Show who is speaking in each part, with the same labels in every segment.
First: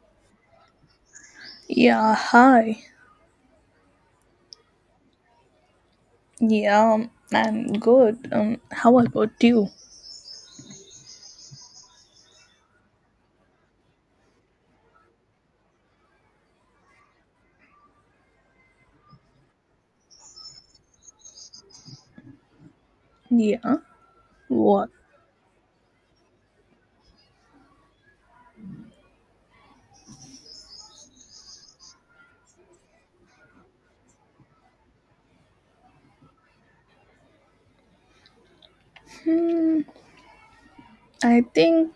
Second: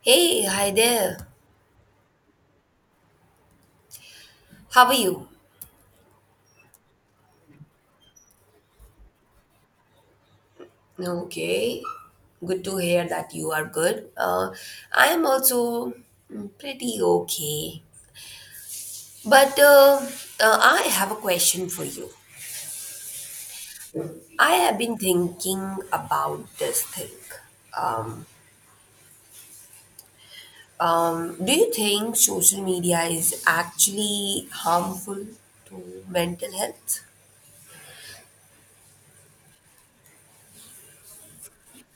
Speaker 1: Hey, hi there.
Speaker 2: Yeah, hi.
Speaker 1: How are you?
Speaker 2: Yeah, I'm good. How about you?
Speaker 1: Okay, good to hear that you are good. I am also pretty okay. But I have a question for you.
Speaker 2: Yeah,
Speaker 1: I have
Speaker 2: What?
Speaker 1: been thinking about this thing. Um, do you think social media is actually harmful to mental health?
Speaker 2: Hmm, I think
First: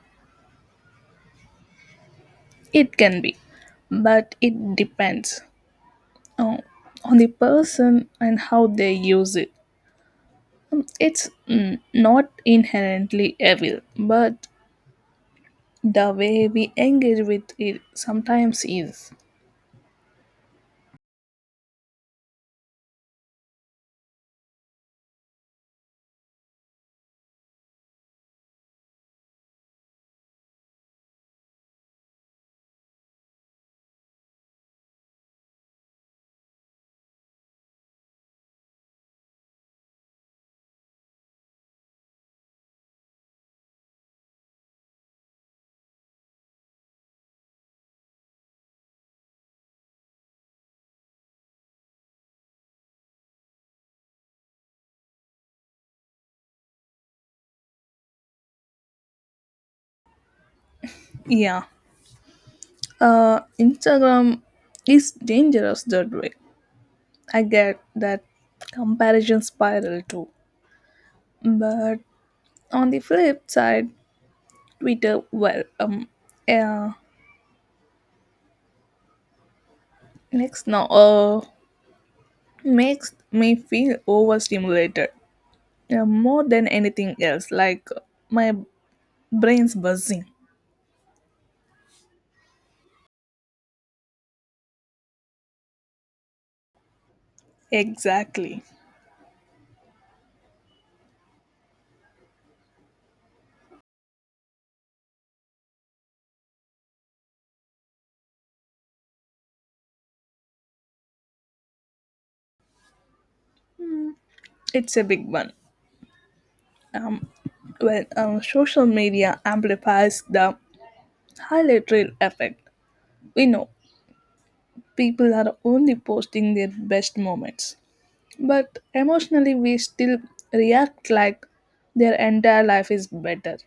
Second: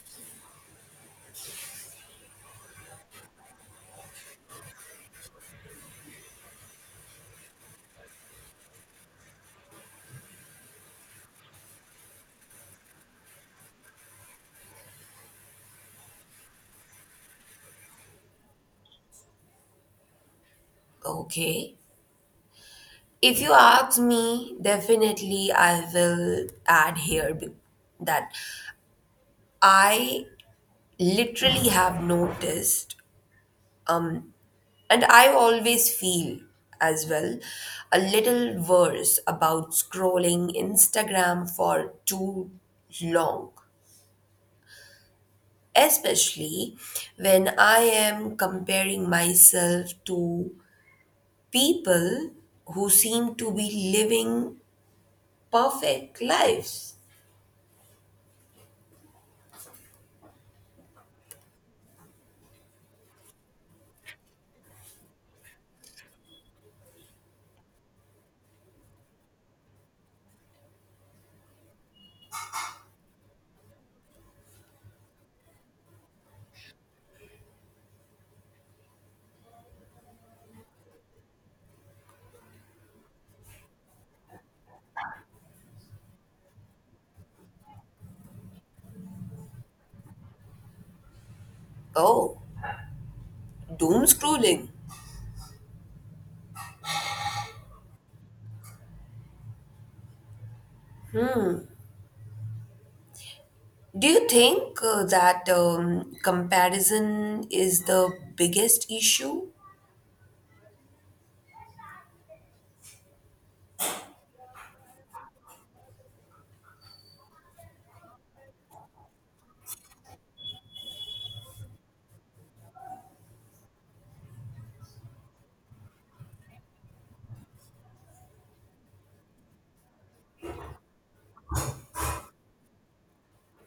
Speaker 2: it can be, but it depends uh, on the person and how they use it. It's not inherently evil, but the way we engage with it sometimes is.
Speaker 1: Okay. If you ask me, definitely I will add here that I literally have noticed, um, and I always feel as well a little worse about scrolling Instagram for too long, especially when I am comparing myself to people who seem to be living perfect lives.
Speaker 2: Yeah, Instagram is dangerous that way. I get that comparison spiral too. But on the flip side, Twitter, uh, next now, uh, makes me feel overstimulated more than anything else. My brain's buzzing.
Speaker 1: Oh, doom scrolling.
Speaker 2: Exactly,
Speaker 1: Do you think that comparison is the biggest issue?
Speaker 2: it's a big one. Um, when social media amplifies the highlight reel effect, we know people are only posting their best moments, but emotionally we still react like their entire life is better.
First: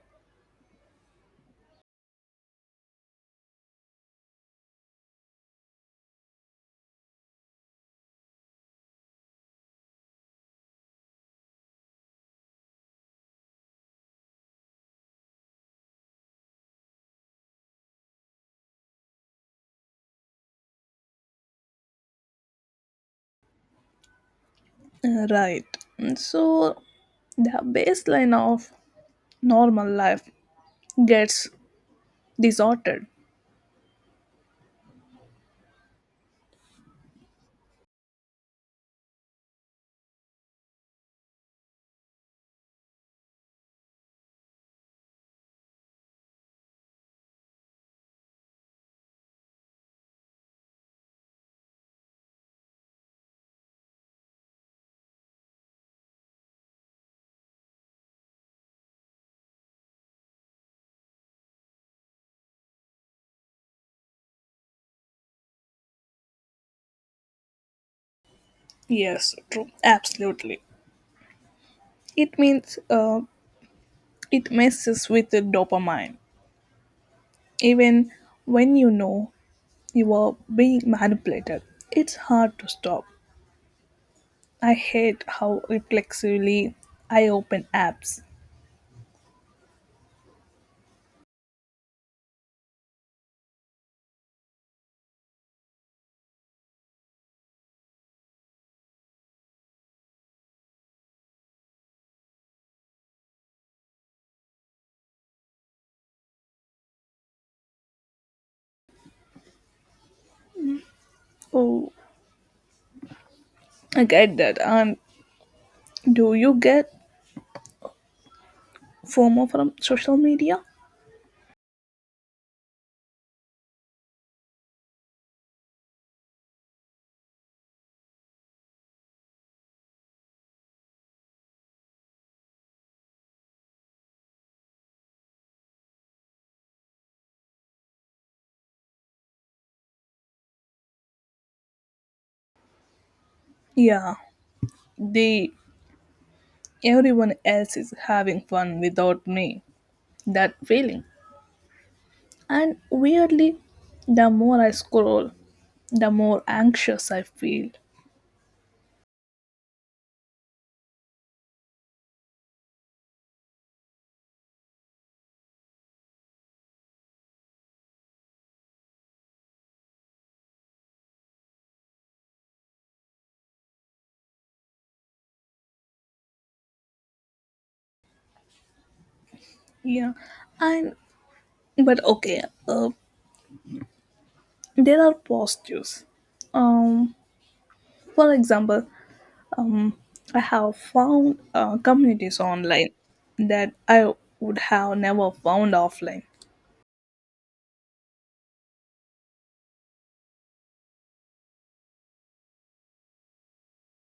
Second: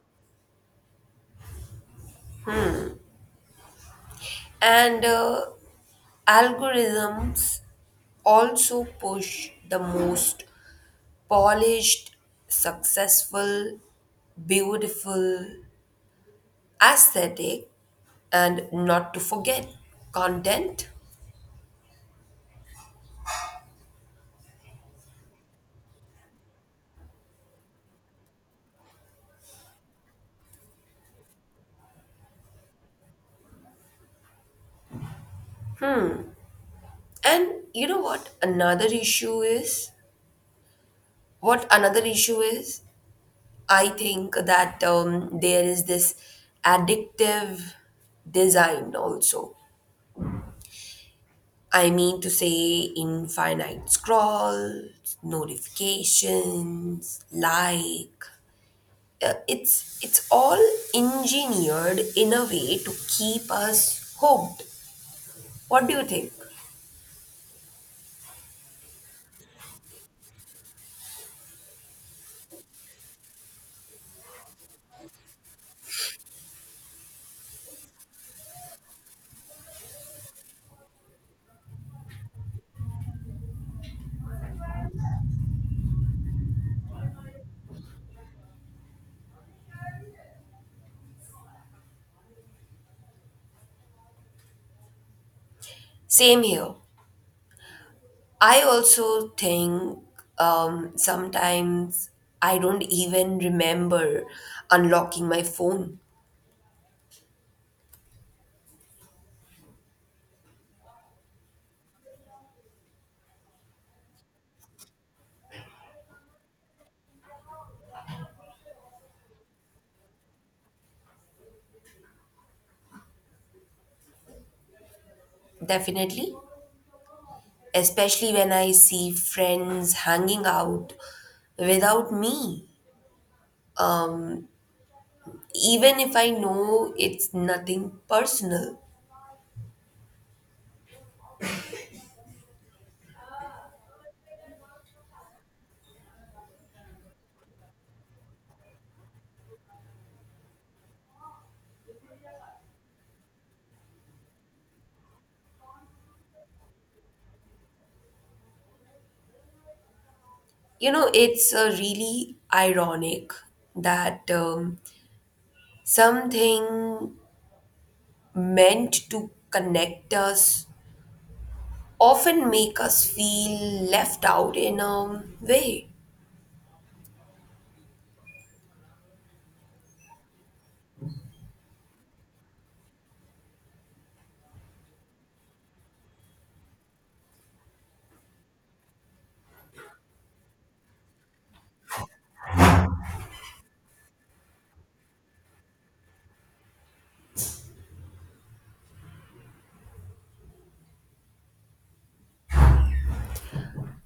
Speaker 1: And algorithms also push the most polished, successful, beautiful, aesthetic, and not to forget content.
Speaker 2: Right. So the baseline of normal life gets distorted.
Speaker 1: And you know what? Another issue is I think that there is this addictive design also. I mean to say, infinite scrolls, notifications, it's all engineered in a way to keep us hooked. What do you think?
Speaker 2: Yes, true, absolutely. It means it messes with the dopamine even when you know you are being manipulated, it's hard to stop. I hate how reflexively I open apps.
Speaker 1: Same here. I also think sometimes I don't even remember unlocking my phone.
Speaker 2: Oh, I get that. And do you get FOMO from social media?
Speaker 1: Definitely, especially when I see friends hanging out without me, even if I know it's nothing personal.
Speaker 2: Yeah, the everyone else is having fun without me. That feeling. And weirdly, the more I scroll, the more anxious I feel.
Speaker 1: You know, it's really ironic that something meant to connect us often make us feel left out in a way.
Speaker 2: Yeah, and but okay, there are positives. Um, for example, um, I have found communities online that I would have never found offline.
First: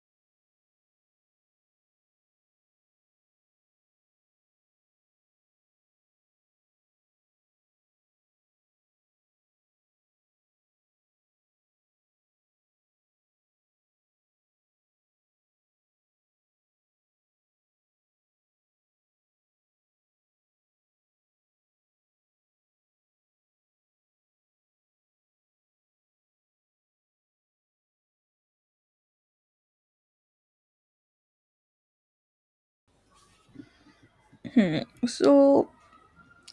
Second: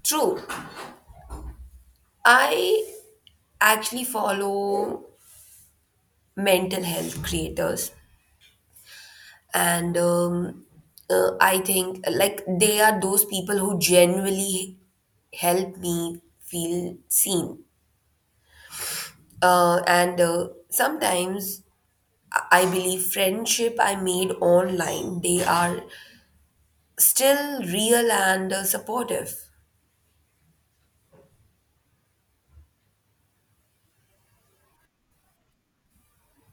Speaker 1: True, I actually follow mental health creators and I think like they are those people who genuinely help me feel seen and sometimes I believe friendship I made online they are still real and supportive.
Speaker 2: So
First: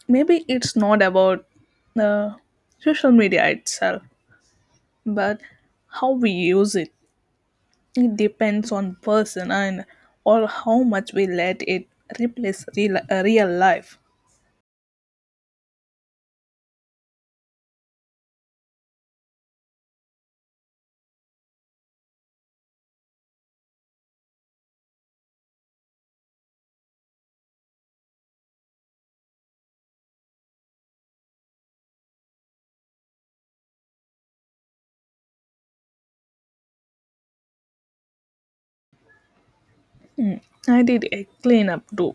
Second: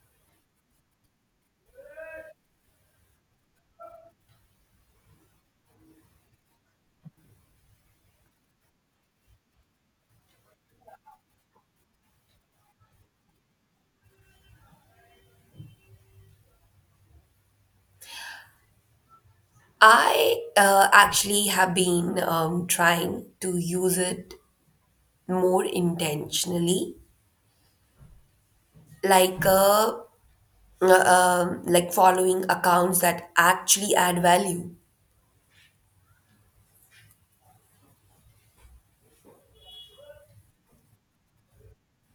Speaker 2: maybe it's not about uh, social media itself, but how we use it. It depends on person and or how much we let it replace real life.
Speaker 1: I actually have been trying to use it more intentionally like like following accounts that actually add value.
Speaker 2: I did a cleanup too.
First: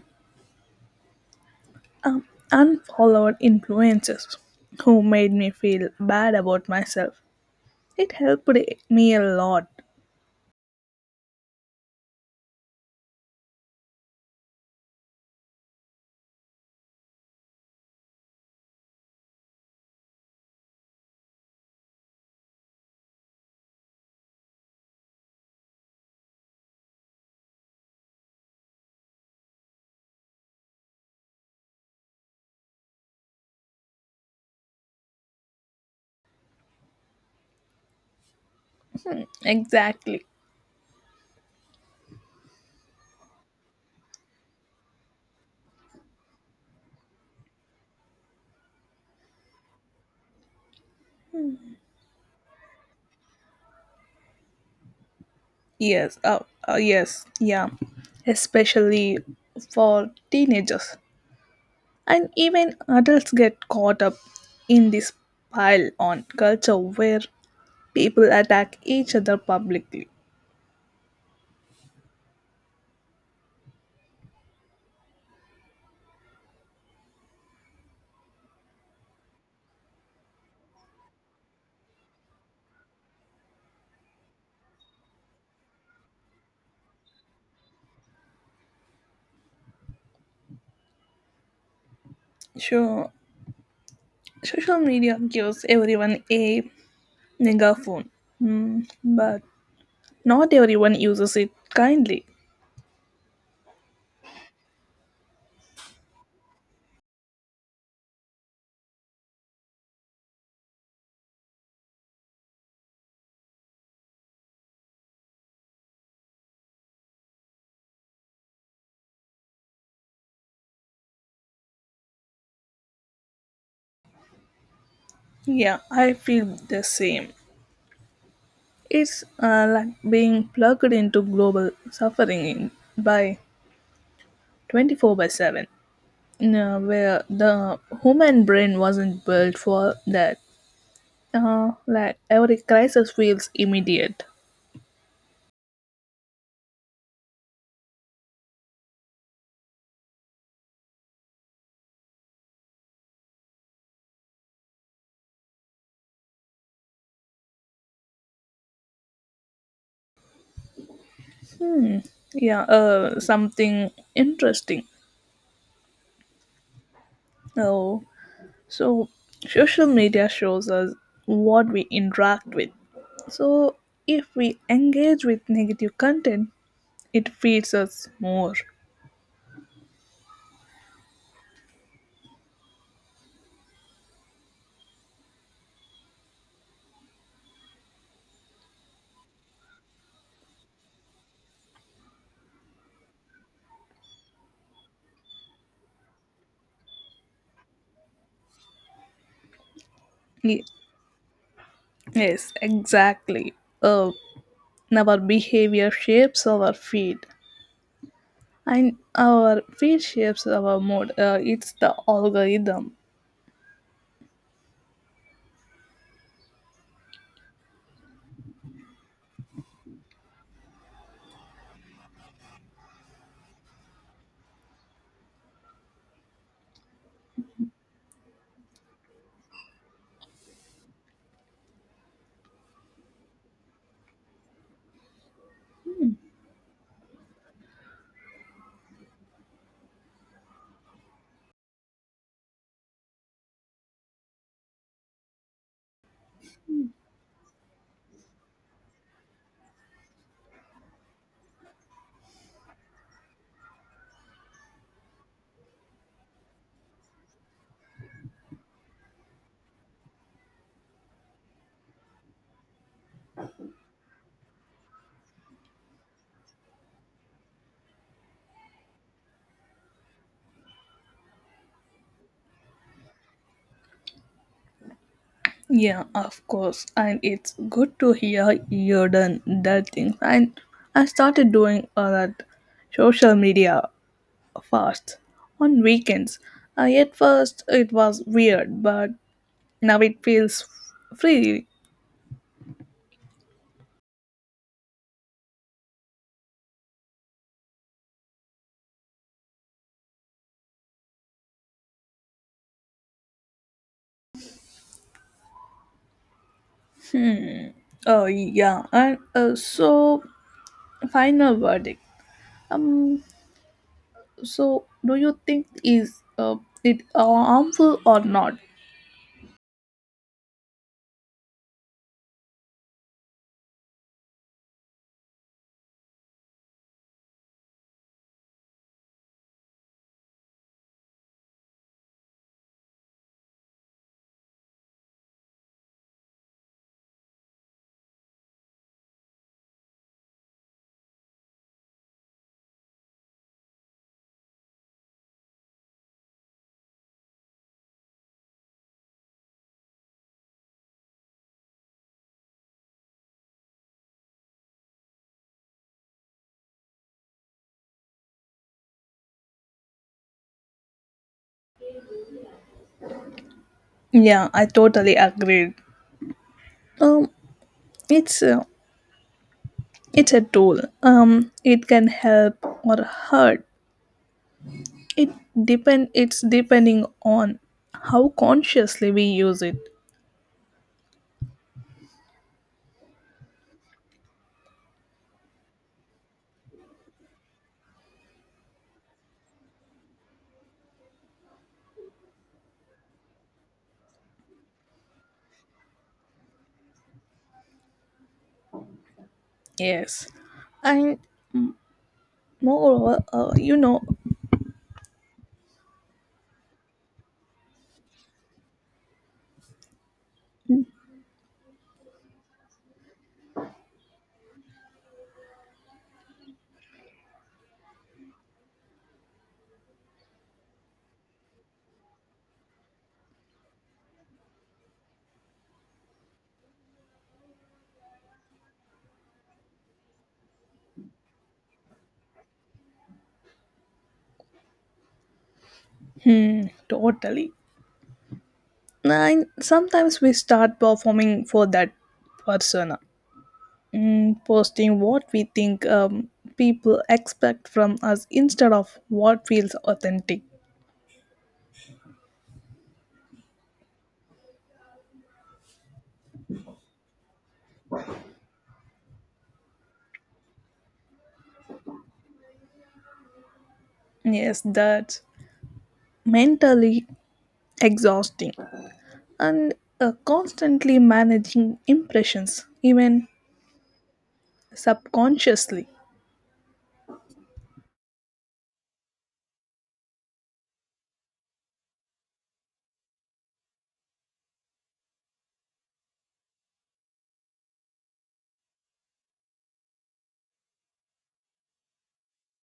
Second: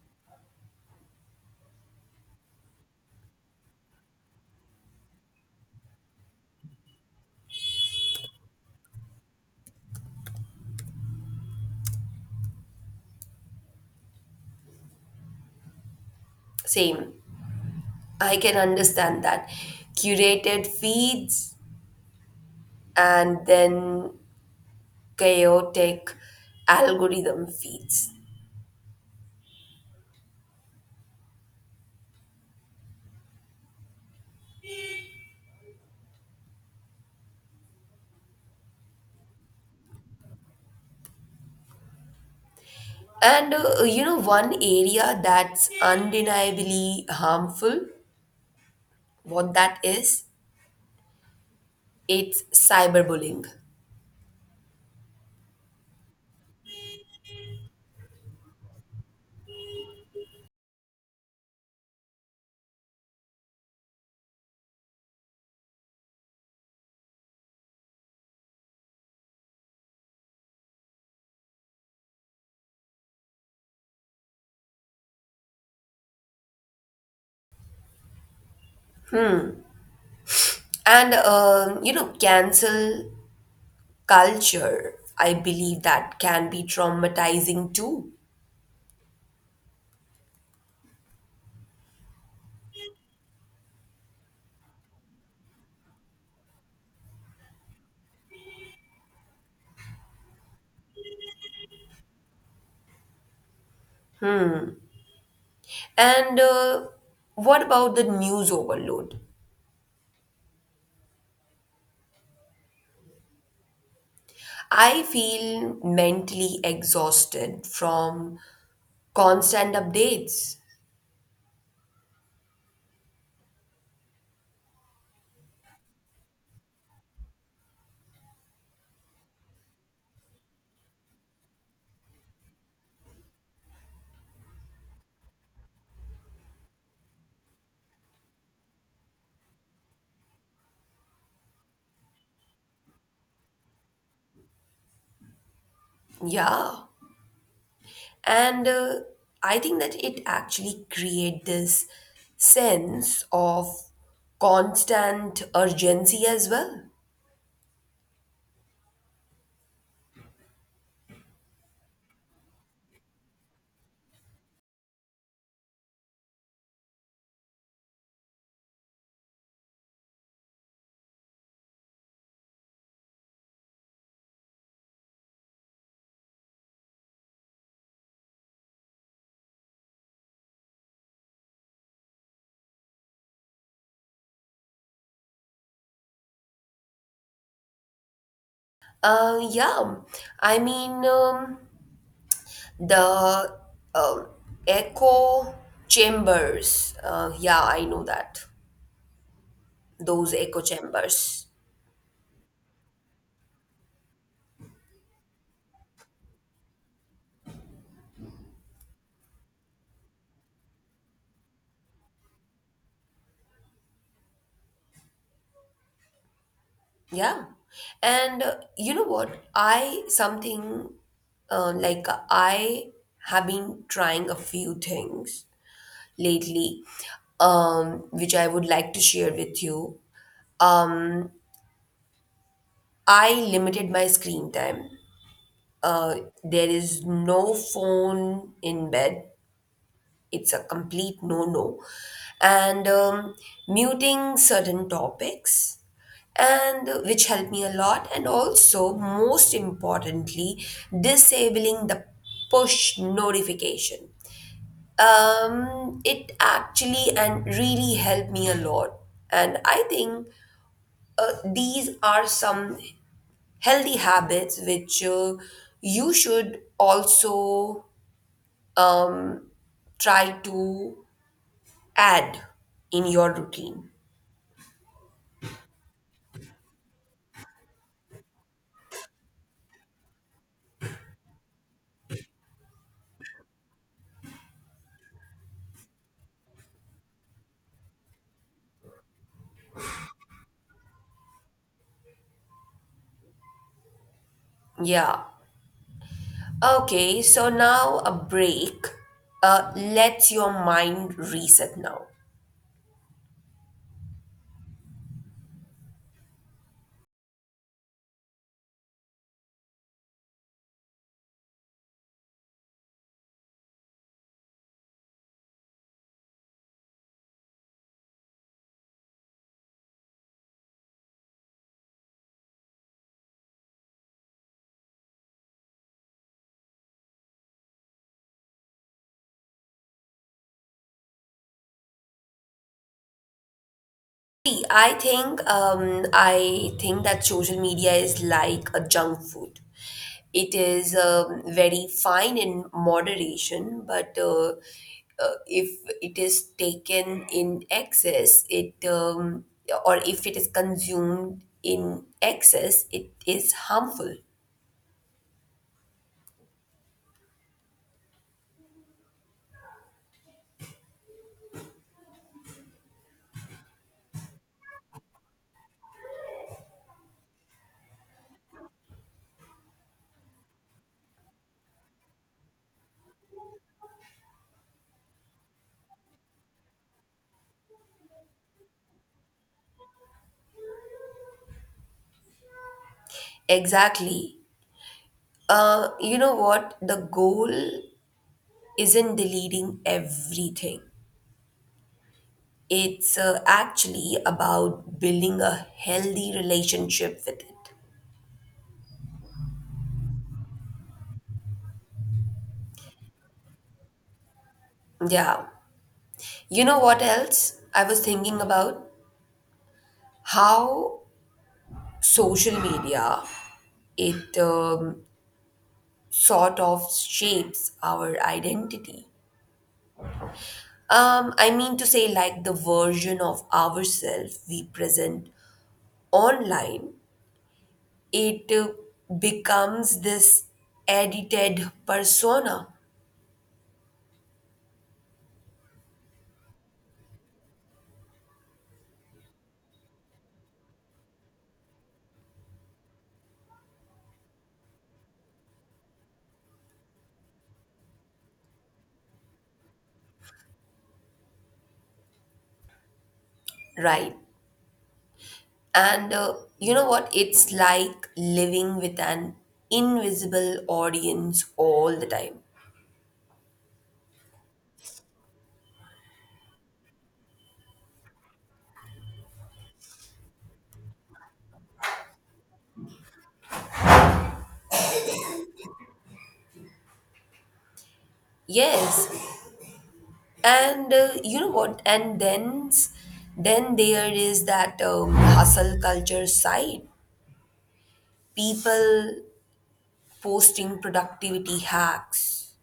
Speaker 2: Um, Unfollowed influencers who made me feel bad about myself. It helped me a lot.
Speaker 1: Same. I can understand that. Curated feeds and then chaotic algorithm feeds.
Speaker 2: Exactly.
Speaker 1: And you know, one area that's undeniably harmful, what that is, it's cyberbullying.
Speaker 2: Yes uh, uh, yes yeah especially for teenagers. And even adults get caught up in this pile on culture where people attack each other publicly.
Speaker 1: And you know, cancel culture, I believe that can be traumatizing too.
Speaker 2: So, social media gives everyone a megaphone, mm, but not everyone uses it kindly.
Speaker 1: And what about the news overload? I feel mentally exhausted from constant updates.
Speaker 2: Yeah, I feel the same. It's like being plugged into global suffering by 24 by 7, you know, where the human brain wasn't built for that. Like every crisis feels immediate.
Speaker 1: Yeah. And I think that it actually create this sense of constant urgency as well.
Speaker 2: Hmm. Yeah, something interesting. Oh, so social media shows us what we interact with. So if we engage with negative content, it feeds us more.
Speaker 1: Yeah. I mean, the um echo chambers. Yeah, I know that. Those echo
Speaker 2: Ye-
Speaker 1: chambers.
Speaker 2: Yes, exactly. Uh, our behavior shapes our feed, and our feed shapes our mood. It's the algorithm.
Speaker 1: Yeah. And you know what? I something like I have been trying a few things lately, which I would like to share with you. Um, I limited my screen time. Uh, there is no phone in bed. It's a complete no-no. And Muting certain topics and which helped me a lot, and also most importantly disabling the push notification, it actually and really helped me a lot. And I think these are some healthy habits which you should also um try to add in your routine.
Speaker 2: Yeah, of course. And it's good to hear you're done that thing. And I started doing all that social media fast on weekends. At first, it was weird, but now it feels free.
Speaker 1: Yeah. Okay, so now a break lets your mind reset now.
Speaker 2: Yeah, and so final verdict. Um, so, do you think is it harmful or not?
Speaker 1: See, I think that social media is like a junk food. It is very fine in moderation, but if it is taken in excess, it or if it is consumed in excess, it is harmful.
Speaker 2: Yeah, I totally agree. Um, it's uh, it's a tool, um, it can help or hurt. It depend it's depending on how consciously we use it.
Speaker 1: Exactly. You know what? The goal isn't deleting everything. It's actually about building a healthy relationship with it.
Speaker 2: Yes, and moreover, you know.
Speaker 1: Yeah. You know what else I was thinking about? How social media it sort of shapes our identity. I mean to say, like the version of ourselves we present online, it becomes this edited persona,
Speaker 2: hmm, Totally. And sometimes we start performing for that persona, posting what we think people expect from us instead of what feels authentic.
Speaker 1: right? And you know what? It's like living with an invisible audience all the time.
Speaker 2: Yes, that's mentally exhausting. And constantly managing impressions, even subconsciously.
Speaker 1: Yes. And you know what? Then there is that hustle culture side. People posting productivity hacks,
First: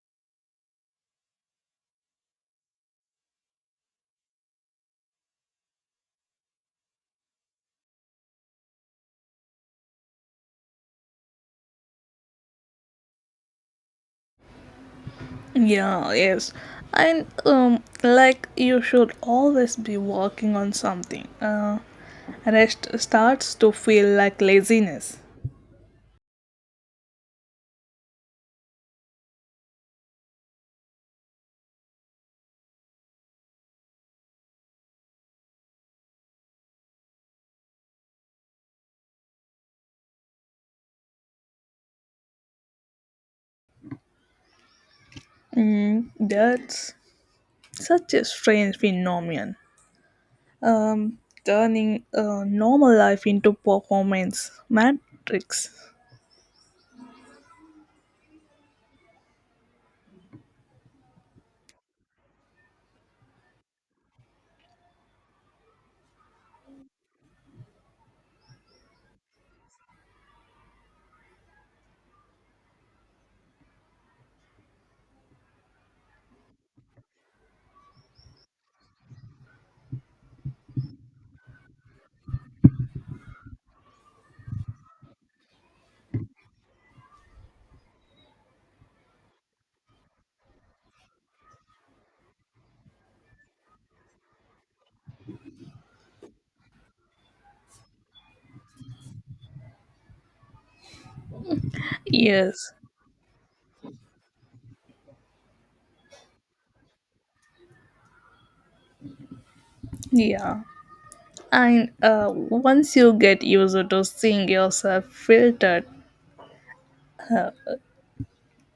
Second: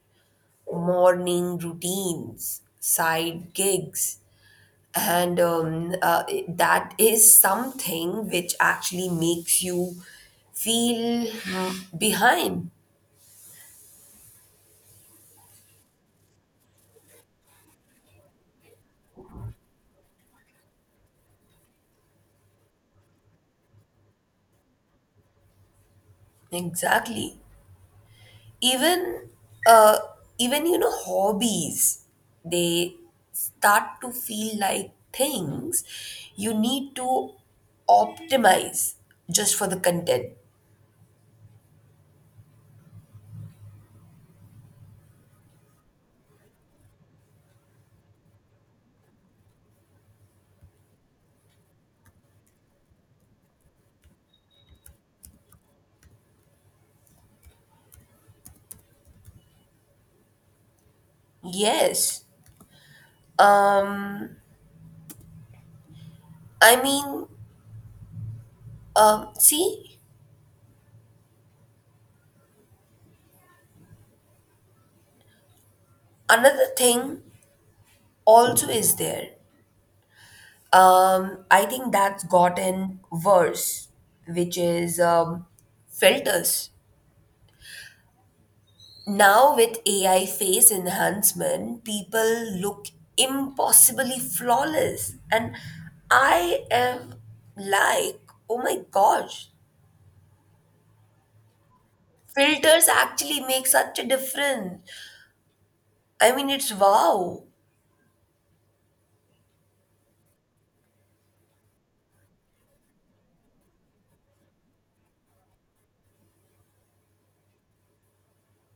Speaker 1: morning routines, side gigs, and that is something which actually makes you feel behind.
Speaker 2: Yeah, yes. And like you should always be working on something. Rest starts to feel like laziness.
Speaker 1: Exactly, even uh, even you know hobbies, they start to feel like things you need to optimize just for the content.
Speaker 2: That's such a strange phenomenon. Um, turning normal life into performance matrix.
Speaker 1: yes um i mean See, another thing also is there. I think that's gotten worse, which is filters. Now, with AI face enhancement, people look impossibly flawless. And I am like, oh my gosh,
Speaker 2: Yes.
Speaker 1: filters actually make such a difference. I mean, it's wow.
Speaker 2: Yeah. And once you get used to seeing yourself filtered,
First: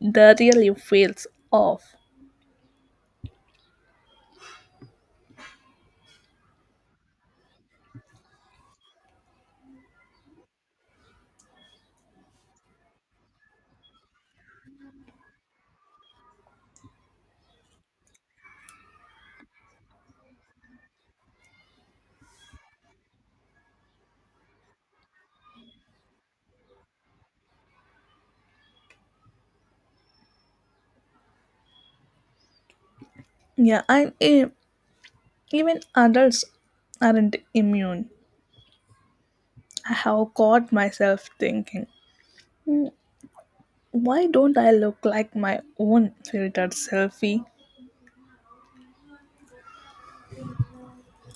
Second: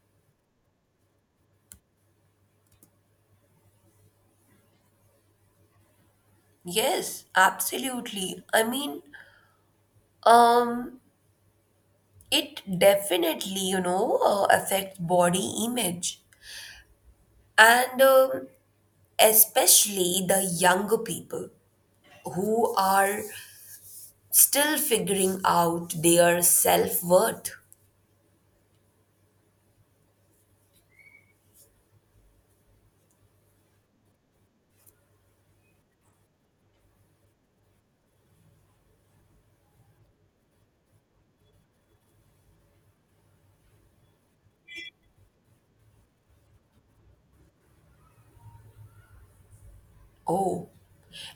Speaker 2: the really feels off.
Speaker 1: Yes, absolutely. I mean, um, it definitely, you know, affects body image and especially the younger people who are still figuring out their self worth.
Speaker 2: Yeah, and even adults aren't immune. I have caught myself thinking, why don't I look like my own filtered selfie?
Speaker 1: Oh,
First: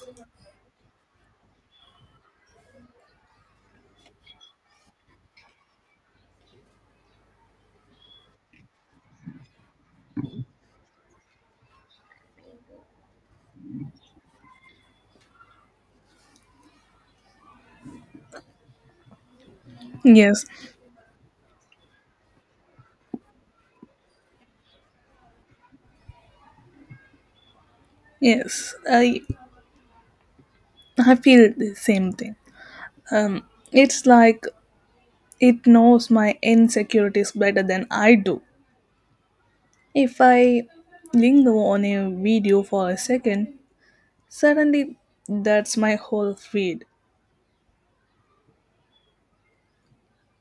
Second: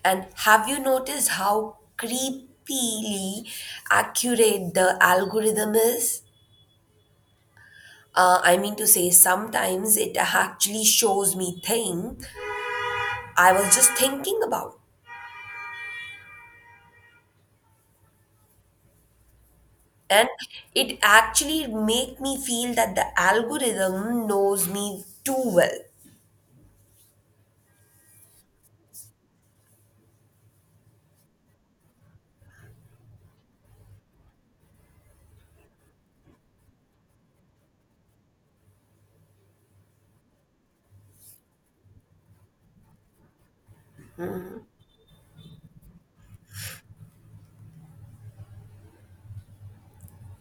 Speaker 1: and have you noticed how creepily accurate the algorithm is? I mean to say, sometimes it actually shows me thing I was just thinking about, and
Speaker 2: Yes,
Speaker 1: it actually make me feel that the algorithm knows me too well,
Speaker 2: yes, I feel the same thing. Um, it's like it knows my insecurities better than I do. If I linger on a video for a second, suddenly, that's my whole feed.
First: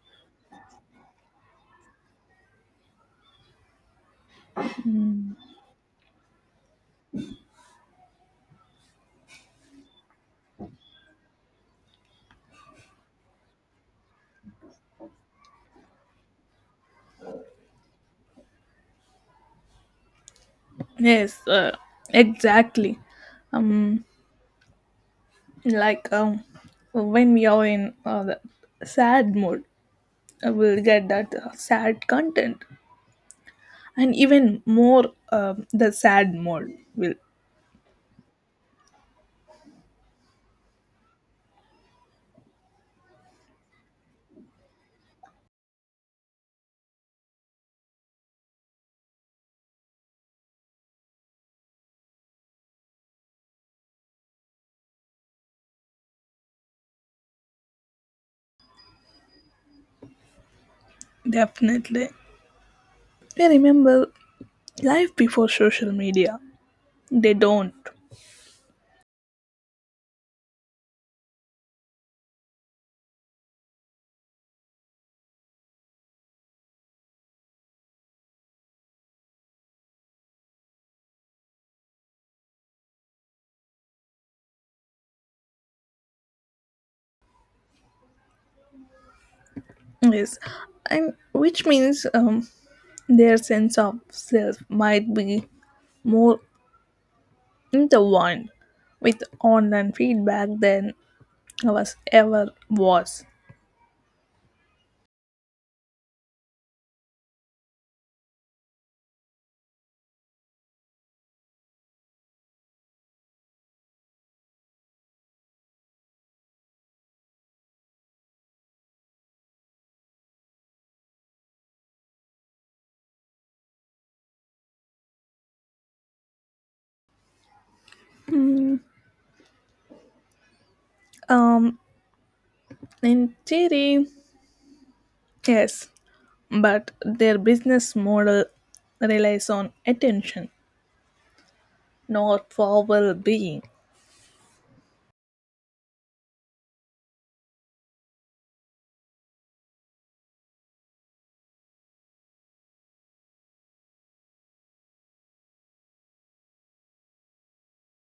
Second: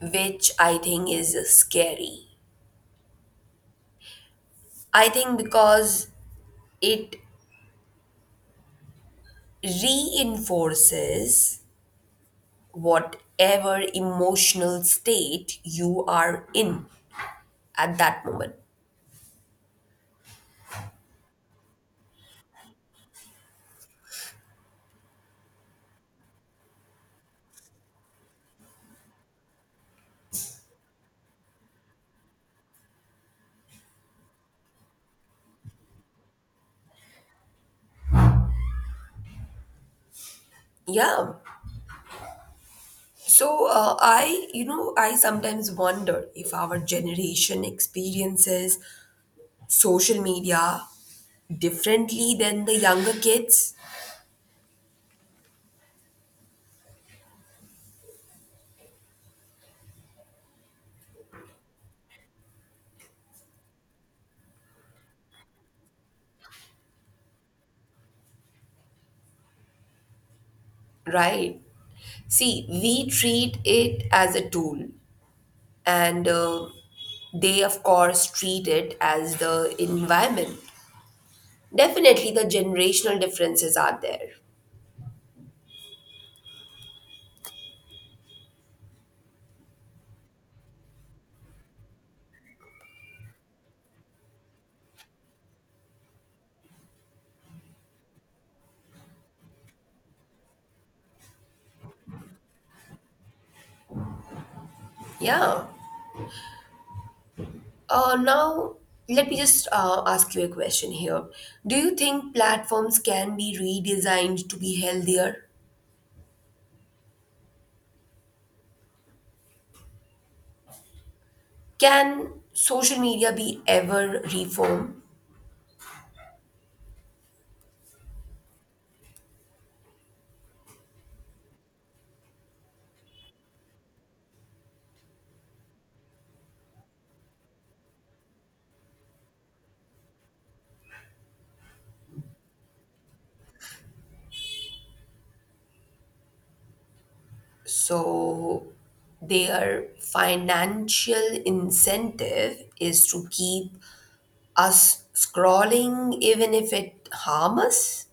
Speaker 1: which I think is scary. I think because it reinforces whatever emotional state you are in at that moment.
Speaker 2: Yes, exactly. Like when we are in the sad mood, we'll get that sad content, and even more the sad mode will.
Speaker 1: Yeah. So I, you know, I sometimes wonder if our generation experiences social media differently than the younger kids,
Speaker 2: Definitely. We remember life before social media. They don't.
Speaker 1: right? See, we treat it as a tool, and they of course treat it as the environment. Definitely the generational differences are there.
Speaker 2: Yes, and which means their sense of self might be more intertwined with online feedback than ours ever was.
Speaker 1: Yeah. Now let me just ask you a question here. Do you think platforms can be redesigned to be healthier? Can social media be ever reformed?
Speaker 2: Um, in theory, yes, but their business model relies on attention, not for well being.
Speaker 1: So their financial incentive is to keep us scrolling even if it harm us.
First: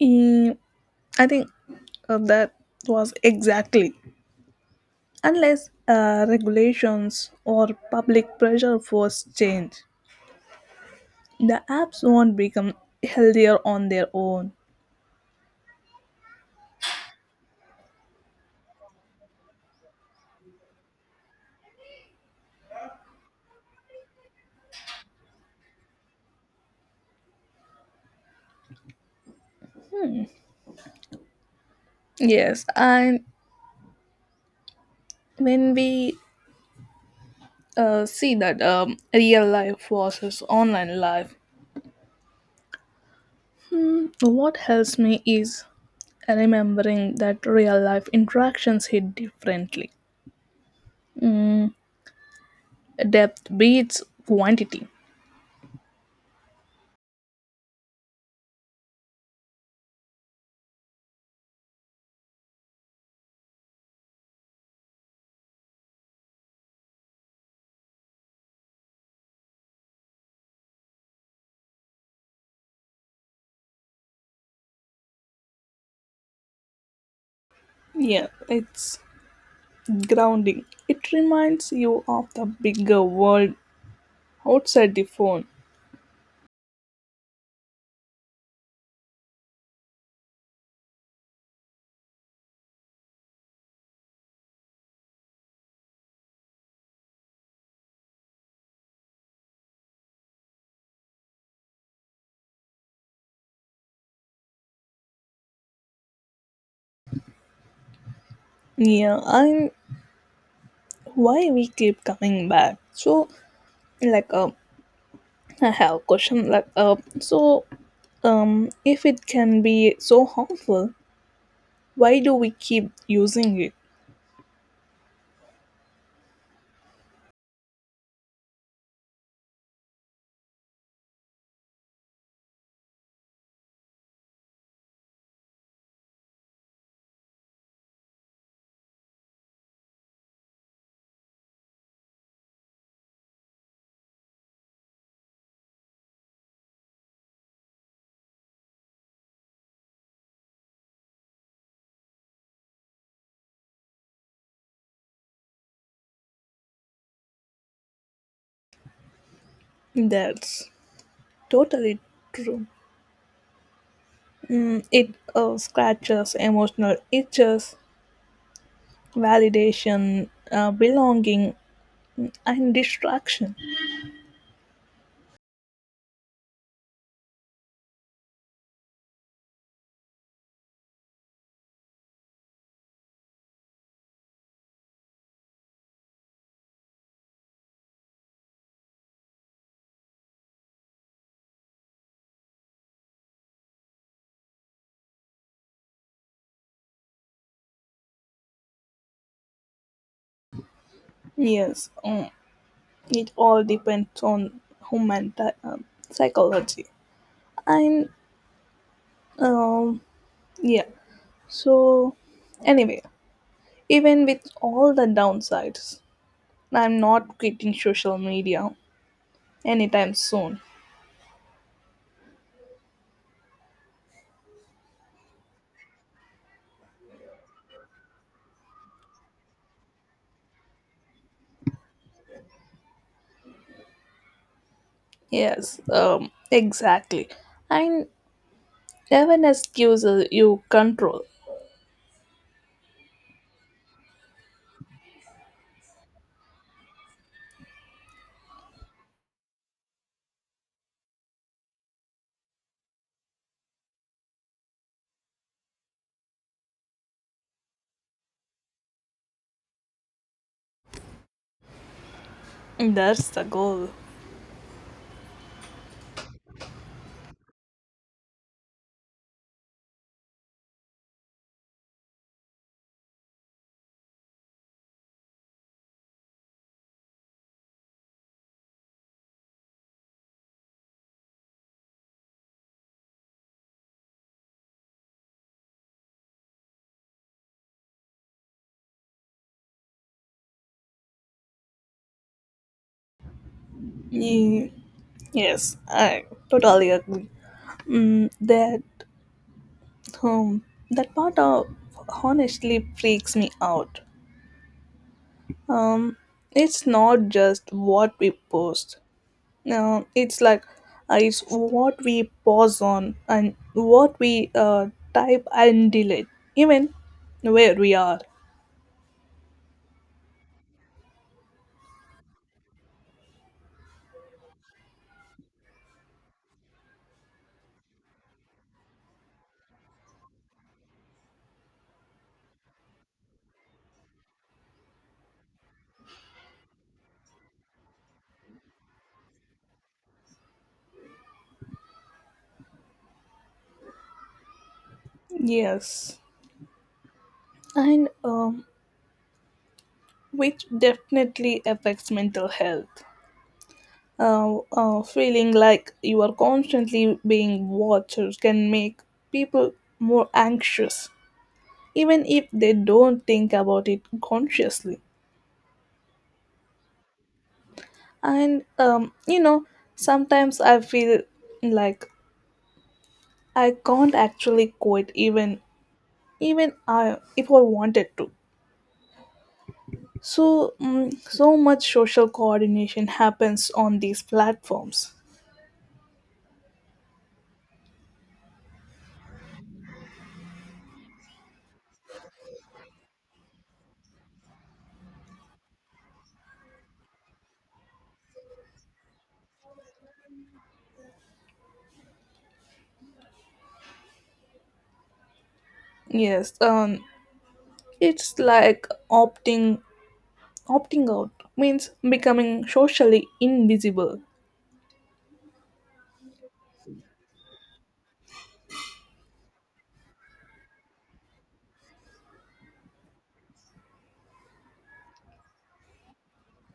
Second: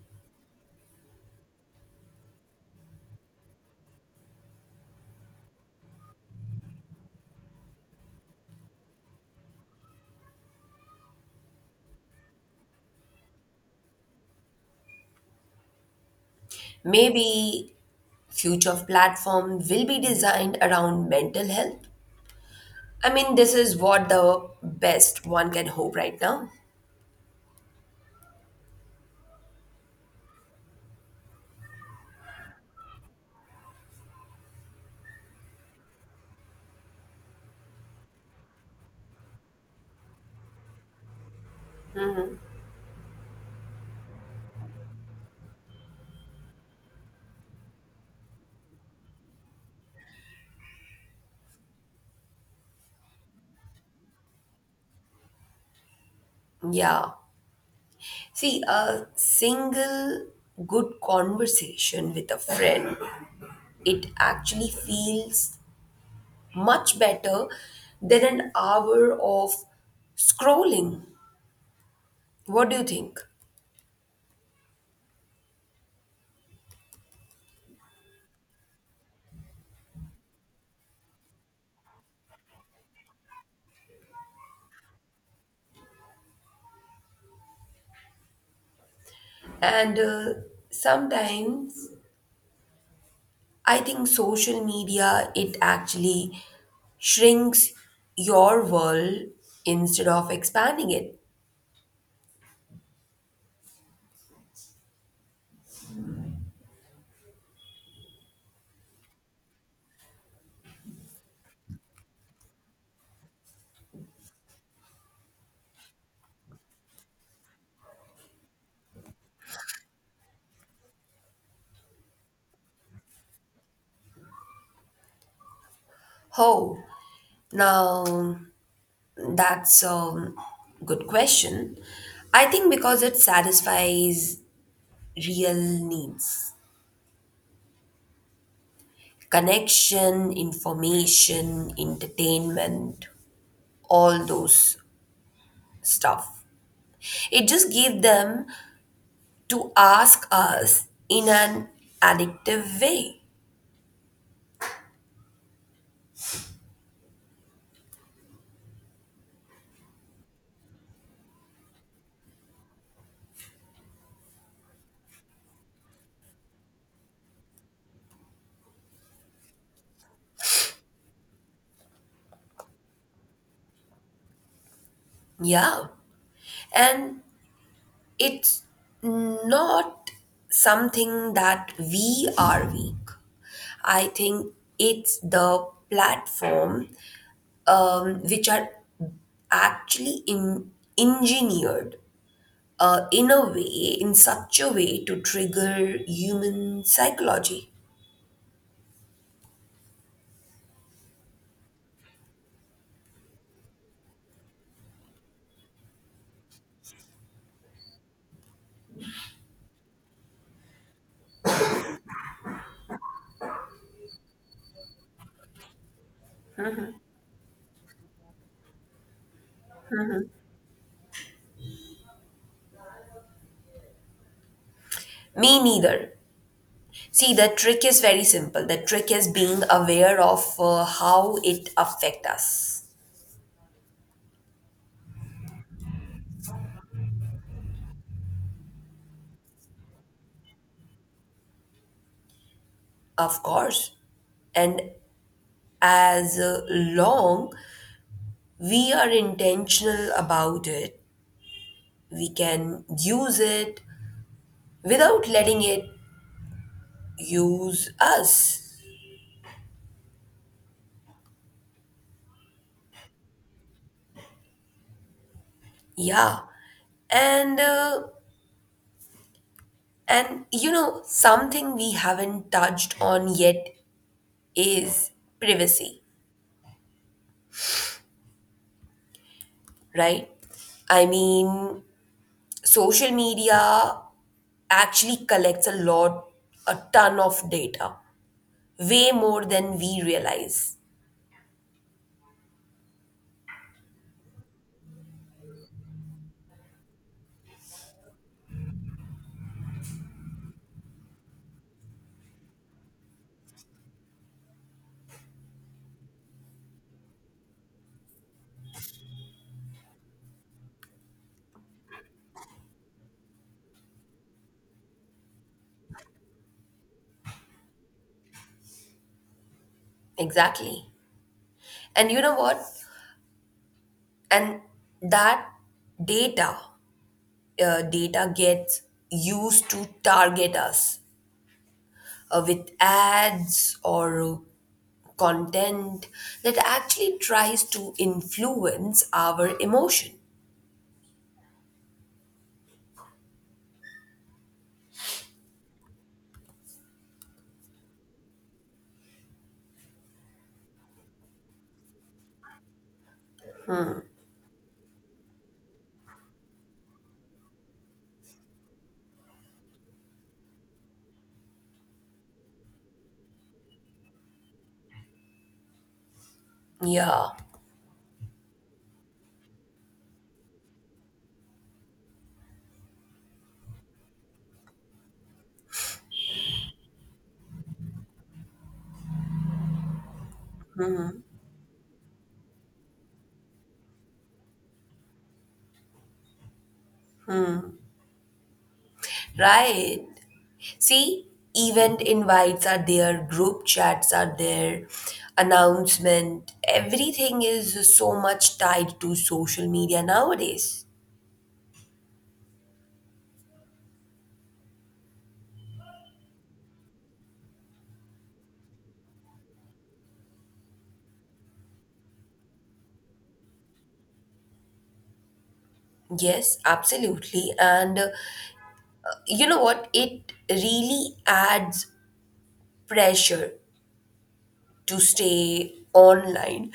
Speaker 2: Mm, I think that was exactly, unless regulations or public pressure force change, the apps won't become healthier on their own.
Speaker 1: Maybe future platform will be designed around mental health. I mean, this is what the best one can hope right now.
Speaker 2: Yes, and when we see that real life versus online life. What helps me is remembering that real life interactions hit differently. Mm, Depth beats quantity.
Speaker 1: Yeah. See, a single good conversation with a friend, it actually feels much better than an hour of scrolling. What do you think?
Speaker 2: Yeah, it's grounding. It reminds you of the bigger world outside the phone.
Speaker 1: And sometimes I think social media, it actually shrinks your world instead of expanding it.
Speaker 2: Yeah, and why we keep coming back. So, like, uh, I have a question. If it can be so harmful, why do we keep using it?
Speaker 1: Oh, now that's a good question. I think because it satisfies real needs: connection, information, entertainment, all those stuff. It just gave them to ask us in an addictive way.
Speaker 2: That's totally true. It scratches emotional itches, validation, belonging, and distraction.
Speaker 1: Yeah. And it's not something that we are weak. I think it's the platform which are actually engineered uh, in a way, in such a way to trigger human psychology.
Speaker 2: Yes, it all depends on human psychology. And um, yeah, so anyway, even with all the downsides, I'm not quitting social media anytime soon.
Speaker 1: Me neither. See, the trick is very simple. The trick is being aware of how it affect us.
Speaker 2: Yes, exactly. And awareness gives you control.
Speaker 1: Of course. And as long we are intentional about it, we can use it without letting it use us.
Speaker 2: That's the goal.
Speaker 1: Yeah. And and you know something we haven't touched on yet is privacy, right? I mean, social media actually collects a lot, a ton of data, way more than we realize.
Speaker 2: Ye- Yes, I totally agree. Mm, that um, that part of honestly freaks me out. Um, it's not just what we post. No, it's like it's what we pause on and what we type and delete, even where we are.
Speaker 1: Exactly. And you know what? And that data data gets used to target us with ads or content that actually tries to influence our emotion.
Speaker 2: Yes. And which definitely affects mental health. Feeling like you are constantly being watched can make people more anxious, even if they don't think about it consciously.
Speaker 1: Yeah,
Speaker 2: And you know, sometimes I feel like I can't actually quit, even I if I wanted to. So much social coordination happens on these platforms.
Speaker 1: right. See, event invites are there, group chats are there, announcement, everything is so much tied to social media nowadays.
Speaker 2: Yes, it's like opting out means becoming socially invisible.
Speaker 1: Yes, absolutely. And you know what? It really adds pressure to stay online,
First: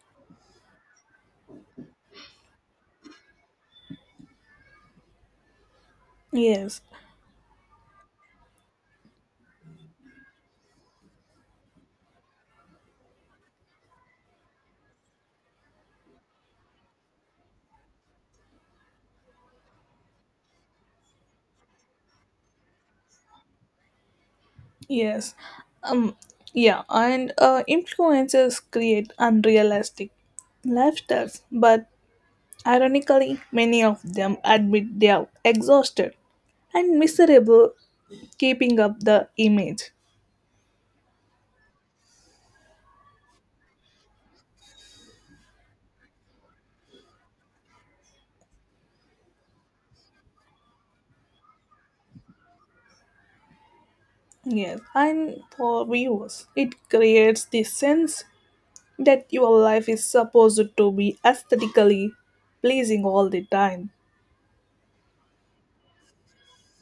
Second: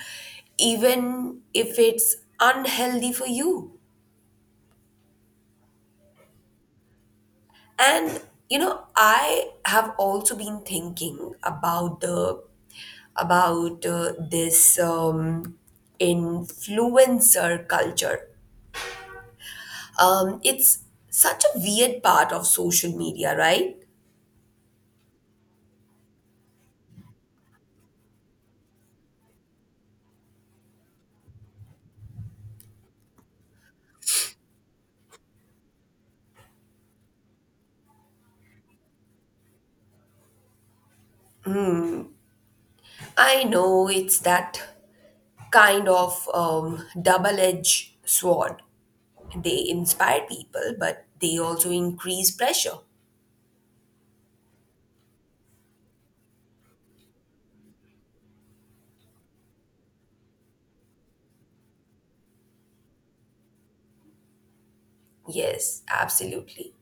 Speaker 1: even if it's unhealthy for you.
Speaker 2: Yes,
Speaker 1: And, you know, I have also been thinking about the about this influencer culture. It's such a weird part of social media, right?
Speaker 2: yes, um, yeah, and influencers create unrealistic lifestyles, but ironically, many of them admit they are exhausted and miserable keeping up the image.
Speaker 1: I know, it's that kind of double edged sword. They inspire people, but they also increase pressure.
Speaker 2: Yes, and for viewers, it creates this sense that your life is supposed to be aesthetically pleasing all the time.
Speaker 1: Yes, absolutely.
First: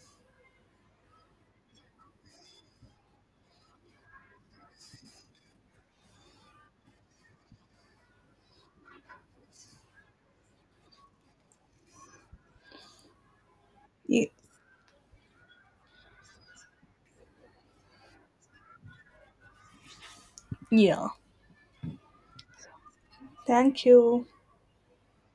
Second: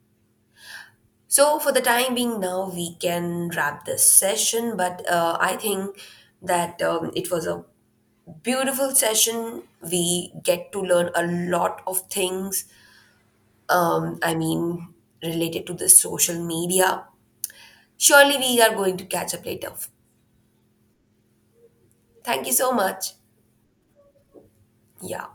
Speaker 1: So, for the time being now, we can wrap this session, but I think that it was a beautiful session. We get to learn a lot of things,
Speaker 2: Ye-
Speaker 1: I mean, related to the social media. Surely, we are going to catch up later.
Speaker 2: Yeah.
Speaker 1: Thank you so much.
Speaker 2: Thank you.
Speaker 1: Yeah.